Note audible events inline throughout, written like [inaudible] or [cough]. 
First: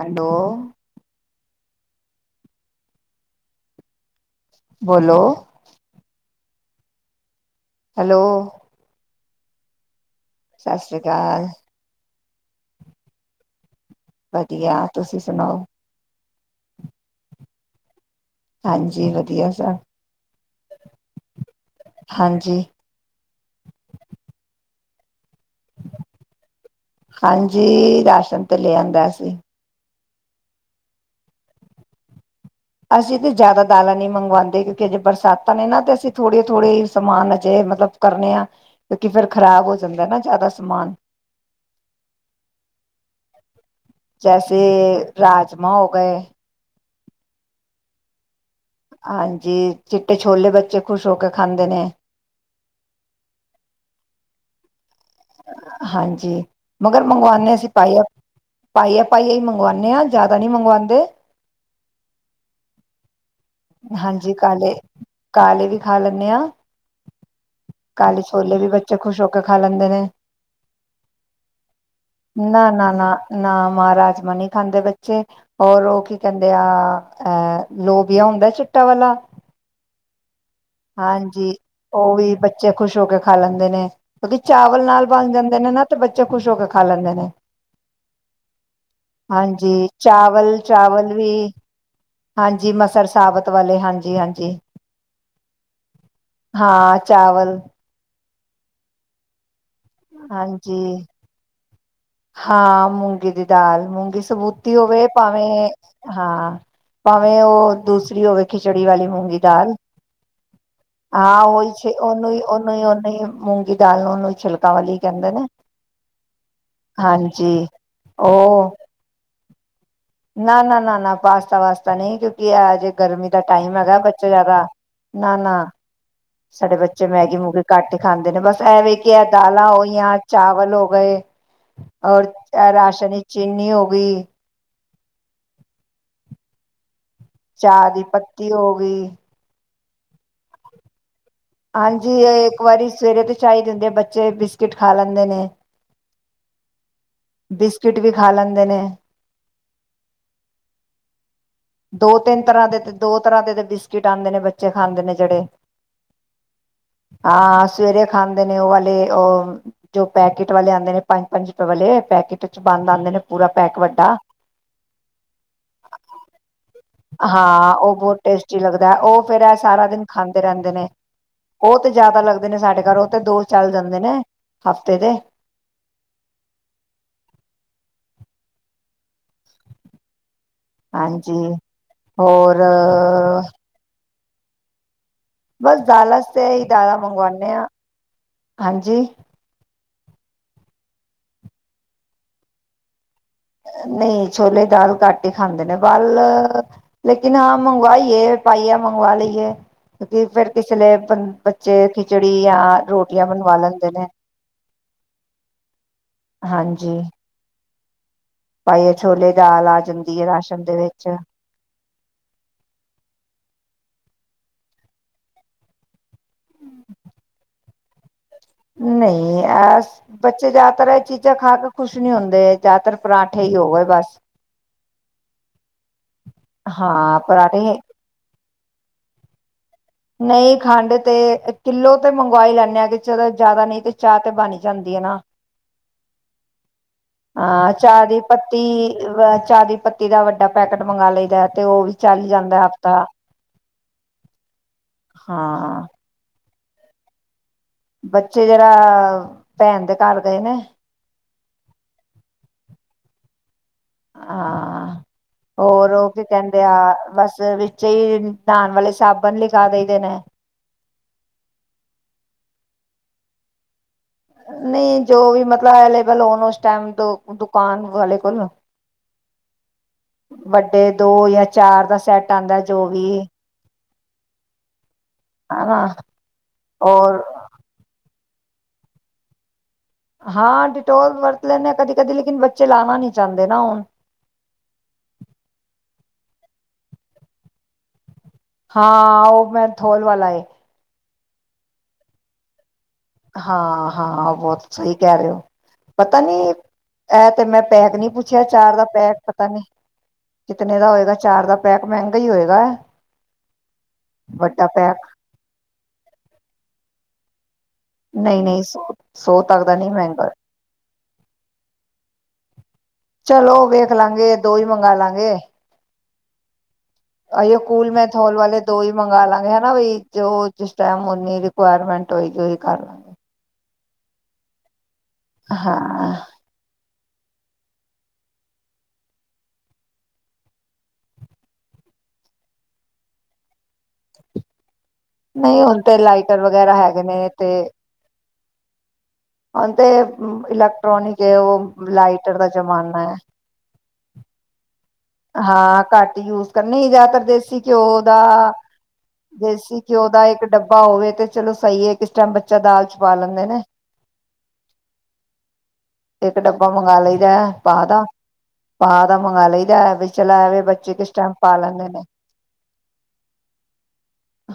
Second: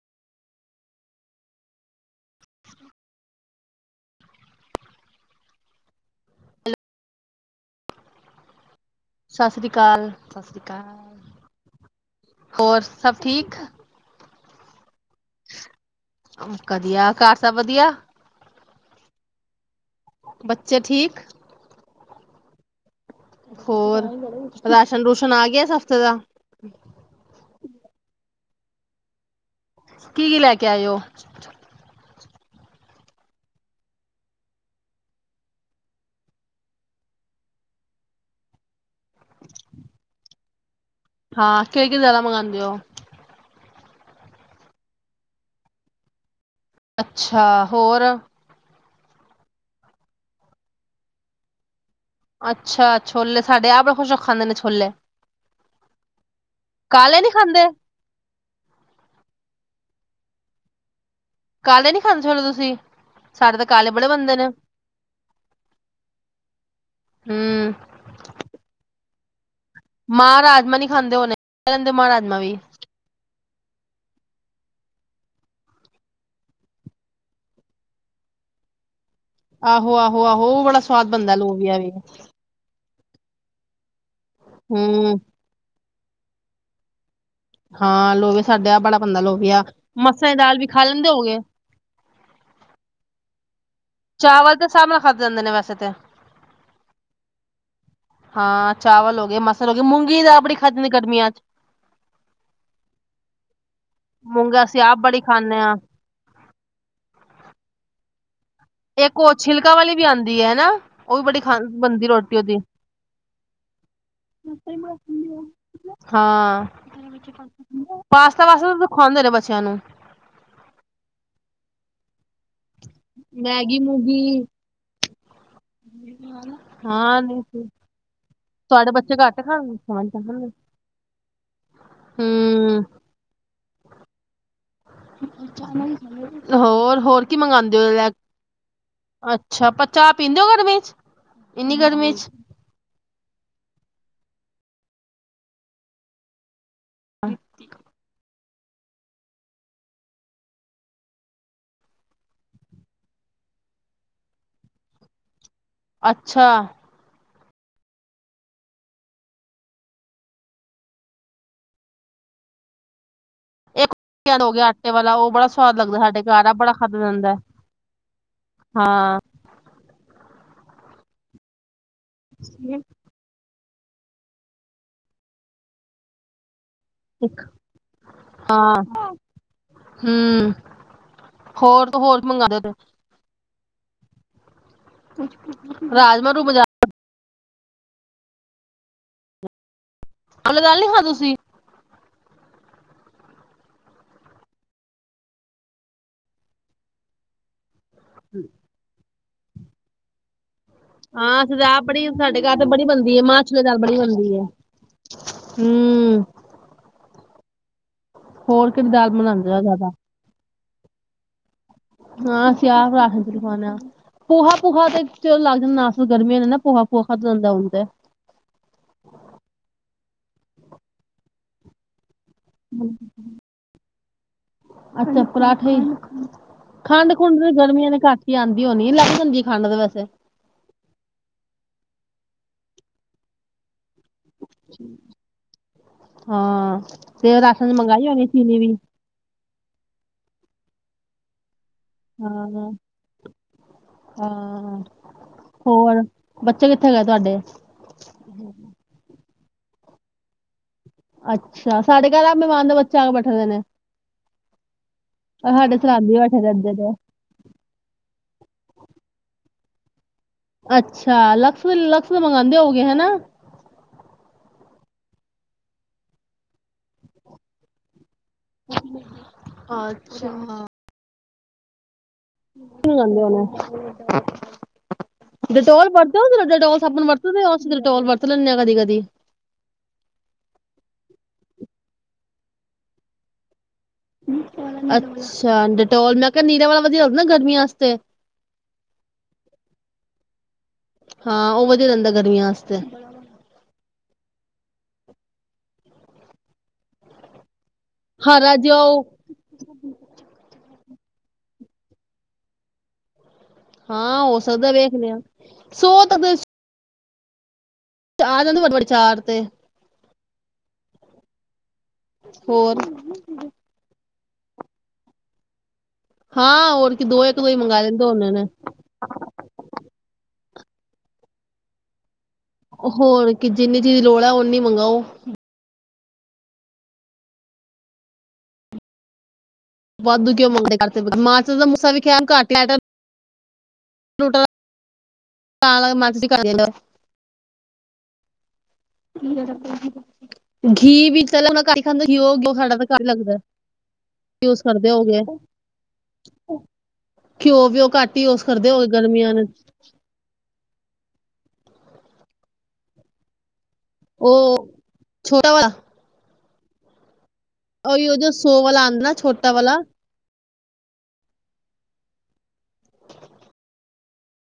Hello [inaudible] ਬੋਲੋ hello ਸਤਿ ਸ੍ਰੀ ਅਕਾਲ ਸਤਿ ਸ੍ਰੀ ਅਕਾਲ ਹੋਰ ਸਭ ਠੀਕ? ਵਧੀਆ, ਤੁਸੀਂ ਸੁਣਾਓ। ਵਧੀਆ, ਘਰ ਸਭ ਵਧੀਆ? ਹਾਂਜੀ, ਵਧੀਆ ਸਭ। ਬੱਚੇ ਠੀਕ? ਹਾਂਜੀ ਹੋਰ ਰਾ ਸੰਦੂਸ ਹਾਂਜੀ, ਰਾਸ਼ਨ ਤੇ ਲੇ ਆਂਦਾ ਸੀ ਕੀ- ਕੀ ਲੈ ਕੇ ਆਏ ਔ? ਅਸੀਂ ਤੇ ਜਾਅਦਾ ਦਾਲਾਂ ਨਈਂ ਮੰਗਵਾਂਦੇ ਕਿਉਂਕਿ ਅਜੇ ਬਰਸਾਤਾਂ ਨੇ ਨਾ, ਤੇ ਅਸੀਂ ਥੋੜ੍ਹੇ-ਥੋੜ੍ਹੇ ਈ ਸਮਾਨ ਅਜੇ ਮਤਲਬ ਕਰਨੇ ਆ, ਕਿਉਂਕਿ ਫਿਰ ਖ਼ਰਾਬ ਹੋ ਜਾਂਦਾ ਨਾ ਜਾਅਦਾ ਸਮਾਨ। ਹਾਂ, ਕੇੜੀ ਕੇੜੀ ਦਾਲਾਂ ਮੰਗਾਂਦੇ ਓ? ਜੈਸੇ ਰਾਜਮਾਂ ਹੋ ਗਏ। [unintelligible] ਅੱਛਾ, ਹੋਰ? ਹਾਂਜੀ, ਚਿੱਟੇ ਛੋਲੇ ਬੱਚੇ ਖੁਸ਼ ਹੋ ਕੇ ਖਾਂਦੇ ਨੇ। ਅੱਛਾ, ਛੋਲੇ ਸਾਡੇ ਆਪ ਬੜੇ ਖੁਸ਼ ਹੋ ਕੇ ਖਾਂਦੇ ਨੇ ਛੋਲੇ। ਹਾਂਜੀ, ਮਗਰ ਕਾਲੇ ਨੀ ਮੰਗਵਾਣੇ ਖਾਂਦੇ? ਅਸੀਂ ਪੈਲੇ, ਪੈਲੇ-ਪੈਲੇ ਈ ਮੰਗਵਾਣੇ ਆਂ। ਜ਼ਿਆਦਾ ਨਈਂ ਮੰਗਵਾਂਦੇ। ਕਾਲੇ ਨੀ ਖਾਂਦੇ ਹੁਣ ਤੁਸੀਂ? ਸਾਡੇ ਤਾਂ ਕਾਲੇ ਬੜੇ ਹਾਂਜੀ ਬਣਦੇ ਨੇ। ਕਾਲੇ, ਕਾਲੇ ਵੀ ਖਾ ਲੈਂਣੇ ਆਂ। ਕਾਲੇ ਛੋਲੇ ਵੀ ਬੱਚੇ ਖੁਸ਼ ਹੋ ਕੇ ਖਾ ਲੈਂਦੇ ਨੇ ਮਾਅ ਰਾਜਮਾਂ ਨੀ ਖਾਂਦੇ ਹੁਣੇ, ਕੈ ਲਿੰਦੇ ਮਾਅ ਰਾਜਮਾਂ ਵੀ। ਨਾ ਨਾ ਨਾ ਨਾ ਮਾਅ ਰਾਜਮਾਂ ਨੀ ਖਾਂਦੇ ਬੱਚੇ, ਔਰ ਓ ਕੀ ਕੈਂਦੇ ਆ, ਅਹ ਲੋਬੀਆ ਹੁੰਦਾ ਚਿੱਟੇ ਵਾਲਾ? ਆਹੋ-ਆਹੋ-ਆਹੋ। ਬੜਾ ਸਵਾਦ ਬਣਦਾ ਹਾਂਜੀ, ਲੋਬੀਆ ਓ ਵੀ ਬੱਚੇ ਖੁਸ਼ ਹੋਕੇ ਖਾ ਲੈਂਦੇ ਨੇ। ਕਿਉਂਕਿ ਚਾਵਲ ਨਾਲ ਹੂੰ, ਬਣ ਜਾਂਦੇ ਨੇ ਨਾ। ਤੇ ਬੱਚੇ ਖੁਸ਼ ਹੋ ਕੇ ਖਾ ਲੈਂਦੇ ਨੇ। ਹਾਂ ਲੋਵੇ ਸਾਡਾ ਬੜਾ ਬੰਦਾ ਲੋਵਆ ਹਾਂਜੀ ਮਸਾਂ ਦੀ ਚਾਵਲ ਦਾਲ ਵੀ ਖਾ ਲੈਂਦੇ ਚਾਵਲ ਹੋ ਵੀ ਗਏ ਹਾਂਜੀ ਮਸਰ ਸਾਬਤ ਵਾਲੇ ਹਾਂਜੀ ਚਾਵਲ ਹਾਂਜੀ ਦੇ ਹਿਸਾਬ ਨਾਲ ਖਾਧ ਜਾਂਦਾ ਹਾਂ ਚਾਵਲ ਹਾਂ ਚਾਵਲ ਹੋ ਗਏ ਮ ਚ ਮੂੰਗੀ ਤਾਂ ਆਪਣੀ ਖਾਧੀ ਦੀ ਹਾਂਜੀ ਗਰਮੀਆਂ ' ਚ [unintelligible] ਹਾਂ ਮੂੰਗੀ ਦੀ ਦਾਲ ਮੂੰਗੀ ਮੂੰਗਾ ਸਬੂਤੀ ਅਸੀਂ ਆਪ ਹੋਵੇ ਬੜੀ ਖਾਂਦੇ ਭਾਵੇਂ ਹਾਂ ਹਾਂ ਭਾਵੇਂ ਉਹ ਦੂਸ ਹੋਵੇ ਖਿਚੜੀ ਵਾਲੀ ਇੱਕ ਉਹ ਮੂੰਗੀ ਛਿਲਕਾ ਦਾਲ ਵਾਲੀ ਵੀ ਆਉਂਦੀ ਹੈ ਹਨਾ ਉਹ ਵੀ ਬੜੀ ਹਾਂ ਖਾ ਉਹੀ ਬਣਦੀ ਉਹਨੂੰ ਰੋਟੀ ਹੀ ਉਹਦੀ ਉਹਨੂੰ ਹੀ ਨੂੰ ਹੀ ਮੂੰਗੀ ਦਾਲ ਨੂੰ ਉਹਨੂੰ ਛਿਲਕਾ ਵਾਲੀ ਕਹਿੰਦੇ ਨੇ ਹਾਂ ਹਾਂਜੀ ਪਾਸਤਾ ਵਾਸ ਉਹ ਖਾਂਦੇ [unintelligible] ਬੱਚਿਆਂ ਨੂੰ ਨਾ ਨਾ ਨਾ ਨਾ ਪਾਸਤਾ ਵਾਸਤਾ ਨਹੀਂ ਕਿਉਂ ਕੀ ਆ ਜੇ ਗਰਮੀ ਦਾ ਟਾਈਮ ਮੈਗੀ ਹੈਗਾ ਮੂਗੀ ਬੱਚੇ ਜ਼ਿਆਦਾ ਨਾ ਨਾ ਸਾਡੇ ਬੱਚੇ ਹਾਂ ਮੈਗੀ ਨਹੀਂ ਮੂਗੀ ਘੱਟ ਹੀ ਖਾਂਦੇ ਨੇ ਬਸ ਤੁਹਾਡੇ ਐਵੇਂ ਕੀ ਬੱਚੇ ਹੈ ਘੱਟ ਦਾਲਾਂ ਖਾਣ ਹੋਈਆਂ ਸਮਝਦਾ ਹਨ ਚਾਵਲ ਹੋ ਗਏ ਔਰ ਹਮ ਰਾਸ਼ਨੀ ਚੀਨੀ ਹੋ ਕੁਈ [unintelligible] ਹੋਰ, ਹੋਰ ਕੀ ਮੰਗਵਾਉਂਦੇ ਚਾਹ ਹੋ ਦੀ ਲੈ ਪੱਤੀ ਹੋ ਗਈ। ਅੱਛਾ ਪਰ ਚਾਹ ਪੀਂਦੇ ਹੋ ਗਰਮੀ ਚ? ਇੰਨੀ ਗਰਮੀ ਹਾਂਜੀ ਚ ਇੱਕ ਵਾਰੀ ਸਵੇਰੇ ਤੋਂ ਚਾਹੀਦੀ ਆ ਬੱਚੇ ਵੀ ਪੀੰ ਕਿਟ ਖਾ ਲੈਂਦੇ ਨੇ। ਬਿਸਕੁਟ ਵੀ ਖਾ ਲੈਂ ਦੇ ਨੇੇ ਦੋ ਤਿੰਨ ਤਰ੍ਹਾਂ ਤੇ ਦੇ, ਦੋ ਤਰ੍ਹਾਂ ਦੇ ਬਿਸਕਿਟ ਆਉਂਦੇ ਨੇ ਬੱਚੇ ਖਾਂਦੇ ਨੇ ਜਿਹੜੇ। ਅੱਛਾ ਹਾਂ ਸਵੇਰੇ ਖਾਂਦੇ ਨੇ ਉਹ ਵਾਲੇ ਉਹ ਜੋ ਪੈਕੇਟ ਵਾਲੇ ਆਉਂਦੇ ਨੇ ਪੰਜ -ਪੰਜ ਰੁਪਏ ਵਾਲੇ ਪੈਕੇਟ ਚ ਬੰਦ ਆਉਂਦੇ ਨੇ ਪੂਰਾ ਪੈਕ [unintelligible] ਵੱਡਾ ਹੋ ਗਿਆ ਆਟੇ ਵਾਲਾ ਉਹ ਬੜਾ ਸਵਾਦ ਲੱਗਦਾ ਸਾਡੇ ਘਰ ਆ ਬੜਾ ਖਾਧਾ ਜਾਂਦਾ ਹਾਂ ਉਹ ਬੋਹੁਤ ਟੇਸਟੀ ਲੱਗਦਾ ਹਾਂ ਔਹ ਫੇਰ ਐਹ ਸਾਰਾ ਦਿਨ ਖਾਂ ਦੇ ਰਹਿੰਦੇ ਨੇ ਉਹ ਤੇ ਜ਼ਿਆਦਾ ਲੱਗਦੇ ਨੇ ਸਾਡੇ ਘਰ ਉਹ ਦੋ ਚੱਲ ਜਾਂਦੇ ਨੇ, ਹਫਤੇ ਦੇ। ਹਾਂ ਹੂੰ ਹਾਂਜੀ ਹੋਰ ਕੀ ਹੋਰ ਮੰਗਾਦੇ ਤੇ ਬਸ ਦਾਲਾਂ ਚ ਰਾਜਮਾਂ ਰੂਹ ਤਾਂ ਮਜਾ ਇਹੀ ਦਾਲਾਂ ਮੰਗਵਾਂਨੇ ਆ। ਹਾਂਜੀ ਲੇ ਦਾਲ ਨੀ [unintelligible] ਖਾ ਤੁਸੀਂ? ਨਹੀਂ ਛੋਲੇ ਦਾਲ ਘੱਟ ਹੀ ਖਾਂਦੇ ਨੇ ਬੱਲ ਲੇਕਿਨ ਆ ਮੰਗਵਾਈ ਏ ਪਾਈਯਾ ਮੰਗਵਾ ਲਈਏ ਕਿਉਕਿ ਫੇਰ ਕਿਸੇਲੇ ਹਾਂ ਅਸੀਂ ਤਾਂ ਆਪ ਬੱਚੇ ਬੜੀ ਖਿਚੜੀ ਸਾਡੇ ਘਰ ਯਾ ਤੇ ਬੜੀ ਬਣਦੀ ਹੈ ਰੋਟੀਆਂ ਮਾਂ ਬਣਵਾ ਛੋਲੇ ਦਾਲ ਲੈਂਦੇ ਬੜੀ ਨੇ, ਬਣਦੀ ਹੈ ਹੂੰ ਹਾਂਜੀ। ਹੋਰ ਕਿਹੜੀ ਪਾਈਯਾ ਦਾਲ ਛੋਲੇ ਬਣਾਉਂਦੇ ਹੋ ਦਾਲ ਆ ਜ਼ਿਆਦਾ ਜਾਂਦੀ ਹੈ ਰਾਸ਼ ਦੇ ਵਿੱਚ। ਹਾਂ ਅਸੀੰ ਆਪ ਰਾਸ਼ਨ ਚ ਲਖਉਣੇ ਹ ਪੂਹਾ- ਪੂਹਾ ਤੇ ਲੱਗ ਜਾਂਦਾ ਨਾ ਗਰਮੀ ਨਾ ਪੂਆ ਪੋਹਾਾ ਗੰਦਾ ਹੁੰਦਾ ਨਹੀਂ ਆ ਬੱਚੇ ਜ਼ਿਆਦਾਤਰ ਇਹ ਚੀਜ਼ਾਂ ਖਾ ਕੇ ਖੁਸ਼ ਨਹੀਂ ਹੁੰਦੇ। ਜ਼ਿਆਦਾਤਰ ਪਰਾਂਠੇ ਹੀ ਹੋ ਗਏ ਬਸ ਅੱਛਾ ਪਰਾਠੇ ਖੰਡ ਹਾਂ ਖੁੰਡ ਪਰਾਂਠੇ ਗਰਮੀਆਂ ਦੀ ਕਾਟ ਆਉਂਦੀ ਹੋਣੀ ਐ ਲੱਗ ਜਾਂਦੀ ਹੈ। ਖੰਡ ਤੇ ਵੈਸੇ ਨਹੀਂ ਖੰਡ ਤੇ ਕਿੱਲੋ ਤੇ ਮੰਗਵਾਈ ਲੈਂਨ ਹਾਂ, ਚਲੋ ਜ਼ਿਆਦਾ ਨਹੀਂ ਤੇ ਚਾਹ ਤੇ ਬਣੀ ਜਾਂਦੀ ਹੈ ਨਾ, ਹਾਂ ਤੇ ਰਾਸ਼ਨ ਹਾਂ ਚ ਚਾਹ ਮੰਗਾਈ ਦੀ ਹੋਣੀ ਚੀਨੀ ਪੱਤੀ ਵੀ ਅ ਚਾਹ ਦੀ ਪੱਤੀ ਦਾ ਵੱਡਾ ਪੈਕੇਟ ਮੰਗਾ ਲਈ ਦੇ ਤੇ ਉਹ ਵੀ ਚੱਲ ਹਾਂ ਜਾਂਦਾ ਹਫ਼ਤਾ ਹਾਂ। ਹਾਂ। ਹੋਰ ਬੱਚੇ ਕਿੱਥੇ ਗਏ ਤੁਹਾਡੇ? ਬੱਚੇ ਜਰਾ ਭੈਣ ਦੇ ਘਰ ਗਏ ਨੇ। ਅੱਛਾ, ਸਾਡੇ ਘਰ ਆਪ ਮੈਮਾਨ ਦਾ ਬੱਚਾ ਆਕੇ ਬੈਠੇ ਦੇ ਨੇ। ਹਾਂ ਔਰ ਸਾਡੇ ਹੋਰ ਓਹ ਸਰਾਂਦੀ ਕੀ ਬੈਠੇ ਕੈੰਦੇ ਰਹਿੰਦੇ ਆ ਨੇ ਬਸ ਵਿੱਚੇ ਈ ਨਾਣ ਵਾਲੇ ਸਾਬਣ ਲਿਖ ਜਾਦਾ ਈ ਦੇ ਨੇ‌। ਅੱਛਾ, ਲਕਸ ਵਲੇ ਲਕਸ ਦੇ ਮੰਗਾਦੇ ਹੋਓਗੇ ਹੈਨਾ। ਨਹੀਂ ਜੋ ਵੀ ਮਤਲਬ ਅਵੇਲੇਬਲ ਹੋਣ ਓਸ ਟਾਈਮ ਦ ਦੁਕਾਨ ਵਾਲੇ ਕੋਲੋ ਅੱਛਾ ਵੱਡੇ ਦੋ ਯਾ ਚਾਰ ਦਾ ਸੈਟ। ਆਉਂਦਾ ਜੋ ਕਿ ਵੀ ਕੈੰਦੇ ਨੇ? ਹਨਾ ਡਟੋਲ ਵਰਤੇ ਔ ਜੇਰਾ ਡਟੋਲ ਸਾਬਣ ਔਰ ਵਰਤਦੇ ਔ ਅਸੀਂ ਤੇ ਡਟੋਲ ਵਰਤ ਤਲੈਣੇ ਆਂ ਕਦੀ ਕਦੀ। ਹਾਂ, ਡਿਟੋਲ ਵਰਤ ਲੈਂਦੇ ਆਂ ਕਦੀ ਕਦੀ, ਲੇਕਿਨ ਬੱਚੇ ਲਾਣਾ ਨੀ ਚਾੰਦੇ ਨਾ ਹੁਣ। ਅੱਛਾ, ਡਟੋਲ ਮੈਂ ਕਿਆ ਨੀਰਾਂ ਵਾਲਾ ਵਧੀਆ ਹੋੰਦਨਾ ਗਰਮੀਆਂ ਆਸਤੇ। ਹਾਂ ਓਹ ਮੈਂਥੋਲ ਵਾਲਾ ਏ। ਹਾਂ, ਓਹ ਵਧੀਆ ਰੈੰਦਾ ਗਰਮੀਆਂ ਆਸਤੇ। ਹਾਂ ਹਾਂ, ਬੌਤ ਸਹੀ ਕੈ ਰੇ ਔ, ਪਤਾ ਨੀ ਐ ਤੇ ਮੈਂ ਪੈਕ ਨੀ ਪੁੱਛਿਆ ਹਰਾ ਚਾਰ ਜਿਹਾ ਦਾ ਉਹ ਪੈਕ ਪਤਾ ਨੀ, ਕਿਤਨੇ ਦਾ ਹੋਏ। ਚਾਰ ਦਾ ਪੈਕ ਮੈੰਗਾ ਹੀ ਹੋਏਗਾ। ਹਾਂ ਹੋ ਵੱਡਾ ਸਕਦੈ ਪੈਕ ਵੇਖਣੇ ਆਂ, ਸੋ ਤ ਦਸ ਨਹੀਂ ਨਹੀਂ ਸੋ ਚਾਰ ਸੌ ਤੇ ਤੱਕ ਦਾ ਨਹੀਂ ਮੈੰਗਾ ਏ। ਹੋਰ? ਚਲੋ ਵੇਖ ਲਾਂਗੇ ਦੋ ਈ ਮੰਗਾ ਲਾਂਗੇ। ਹਾਂ ਹੋਰ ਕੀ ਦੋ ਇੱਕ ਦੋ ਹੀ ਅਯੋ ਮੰਗਾ ਕੂਲ ਲੈਂਦੇ ਮੇ ਹੁੰਦੇ ਥਲ ਨੇ ਵਾਲੇ ਦੋ ਈ ਮੰਗਾ ਲਾਂਗੇ ਹੈਨਾ ਬਈ, ਜੋ ਜਿਸ ਟੈਮ ਓਨੀ ਰਿਕਵਾਰਮੈਂਟ ਹੋਰ ਕਿ ਜਿੰਨੀ ਦੀ ਲੋੜ ਐ, ਔਨੀ ਮੰਗਾਓ। ਹਾਂ। ਵਾਧੂ ਕਿਉਂ ਮੰਗਦੇ ਕਰ ਤੇ ਮਾਂਚ ਦਾ ਮੂਸਾ ਵਿਖਆਣ ਘੱਟ ਲਾਯਾ ਕਰ ਨਹੀਂ ਹੁਣ ਤੇ ਲਾਈਟਰ ਦਿੰਦਾ ਵਗੈਰਾ ਹੈਗੇ ਨੇ ਤੇ ਹੌਣ ਤੇ ਘੀ ਇਲੈਕਟ੍ਰੋਨਿਕ ਵੀ ਏ ਚਲੋ ਔ ਹੁਣ ਘੱਟ ਹੀ ਲਾਈਟਰ ਦਾ ਜ਼ਮਾਨਾ ਐ। ਕਿ ਉਸ ਹਾਂ, ਘੱਟ ਯੂਜ ਕਰਨ ਨਹੀਂ ਜੈਦਾਤਰ ਦੇਸੀ ਵੀ ਉਹ ਘਿਓ ਦਾ ਘੱਟ ਹੀ ਯੂਜ਼ ਕਰਦੇ ਹੋਗੇ ਗਰਮੀਆਂ ਨੇ ਦੇਸੀ ਘਿਓ ਦਾ ਇੱਕ ਡੱਬਾ ਹੋਵੇ ਤੇ ਚਲੋ ਸਹੀ ਏ ਕਿਸ ਟੈਮ ਬੱਚਾ ਦਾਲ ਚ ਪਾ ਲੈਂਦੇ ਨੇ। ਓਹ ਛੋਟਾ ਵਾਲਾ। ਤੇ ਇੱਕ ਡੱਬਾ ਮੰਗਵਾ ਲਈਦੈ। ਹੀ ਉਹ ਜੋ ਸੌ ਵਾਲਾ ਆਦਾ ਨਾ ਛੋਟਾ ਵਾਲਾ ਲਈਦਾ ਵੀ ਚਲਾ ਬੱਚੇ ਕਿਸ ਟਾਈਮ ਪਾ ਲੈਂਦੇ ਨੇ,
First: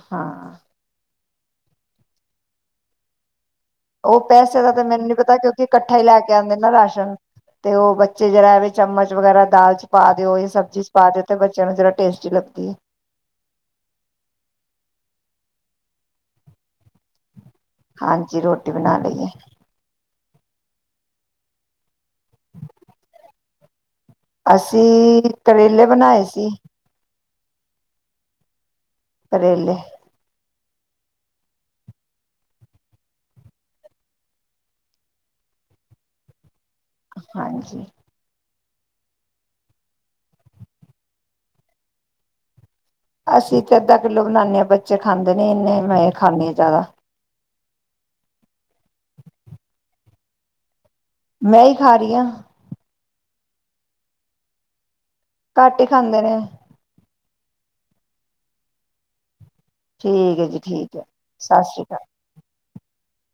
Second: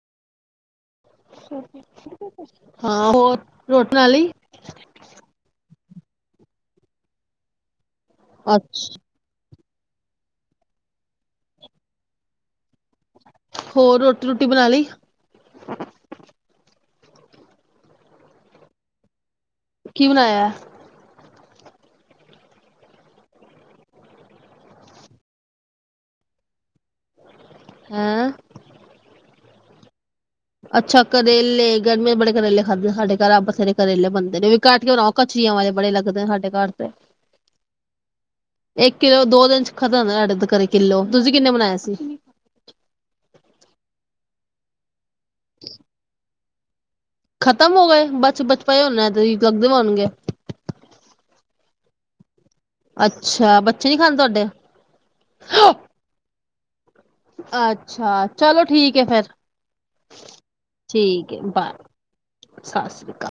ਹਾਂ, ਹਾਂ ਹੋਰ, ਰੋਟੀ ਬਣਾ ਉਹ ਲਈ ਪੈਸੇ ਦਾ ਤੇ ਮੈਨੂੰ ਨੀ ਪਤਾ ਕਿਉਂਕਿ, ਇਕੱਠਾ ਹੀ ਲੈ ਕੇ ਆਉਂਦੇ ਨਾ ਰਾਸ਼ਨ ਤੇ ਉਹ ਬੇ ਚ ਜਿਹੜਾ ਵੀ ਅੱਛਾ ਚਮਚ ਵਗੈਰਾ ਦਾਲ ਪਾ ਦਿਓ, ਸਬਜ਼ੀ ਚ ਪਾ ਦਿਓ, ਤੇ ਬੱਚਿਆਂ ਨੂੰ ਜਿੜਾ ਟੇਸਟੀ ਲੱਗਦੀ ਹੈ। ਹੋਰ ਰੋਟੀ ਰੁਟੀ ਬਣਾ ਲਈ। ਹਾਂਜੀ, ਰੋਟੀ ਬਣਾ ਲਈਏ। ਕੀ ਬਣਾਇਆ। ਅਸੀਂ ਕਰੇਲੇ ਬਣਾਏ ਸੀ। ਹੈਂ। ਕਰੇਲੇ, ਅੱਛਾ ਕਰੇਲੇ ਗਰਮੇ ਬੜੇ ਕਰੇਲੇ ਖਾਧੇ ਸਾਡੇ ਘਰ ਬਥੇਰੇ ਕਰੇਲੇ ਬਣਦੇ ਨੇ ਵੀ ਘੱਟ ਕੇ ਬਣਾਓ ਕਚਰੀਆਂ ਵਾਲੇ ਬੜੇ ਲੱਗਦੇ ਨੇ ਸਾਡੇ ਘਰ- ਤੇ ਹਾਂਜੀ, ਇੱਕ ਕਿੱਲੋ ਦੋ ਦਿਨ ਚ ਖਤਮ ਸਾਡੇ ਕਰੇ ਕਿੱਲੋ ਤੁਸੀਂ ਕਿੰਨੇ ਬਣਾਇਏ ਸੀ। ਅਸੀਂ ਤੇ ਅੱਧਾ ਕਿੱਲੋ ਬਣਾਦੇ ਹਾਂ, ਬੱਚੇ ਖਾਂਦੇ ਨੇ ਇਨੇ ਮੈਂ ਖਾਂਣੀ, ਜ਼ਿਆਦਾ, ਖਤਮ ਹੋ ਗਏ, ਬਸ ਬਚਪਾ ਹਨਾ ਤੇ ਲੱਗਦੇ ਹੋਣਗੇ। ਮੈਂ ਹੀ ਖਾ ਰਹੀ ਹਾਂ। ਅੱਛਾ ਬੱਚੇ ਨੀ ਖਾਂਦੇ ਤੁਹਾਡੇ ਘੱਟ ਹੀ ਖਾਂਦੇ ਨੇ ਅੱਛਾ ਚਲੋ ਠੀਕ ਹੈ ਫੇਰ ਠੀਕ ਹੈ ਜੀ ਠੀਕ ਹੈ ਸਤਿ ਸ਼੍ਰੀ ਅਕਾਲ। ਸਤਿ ਸ਼੍ਰੀ ਅਕਾਲ।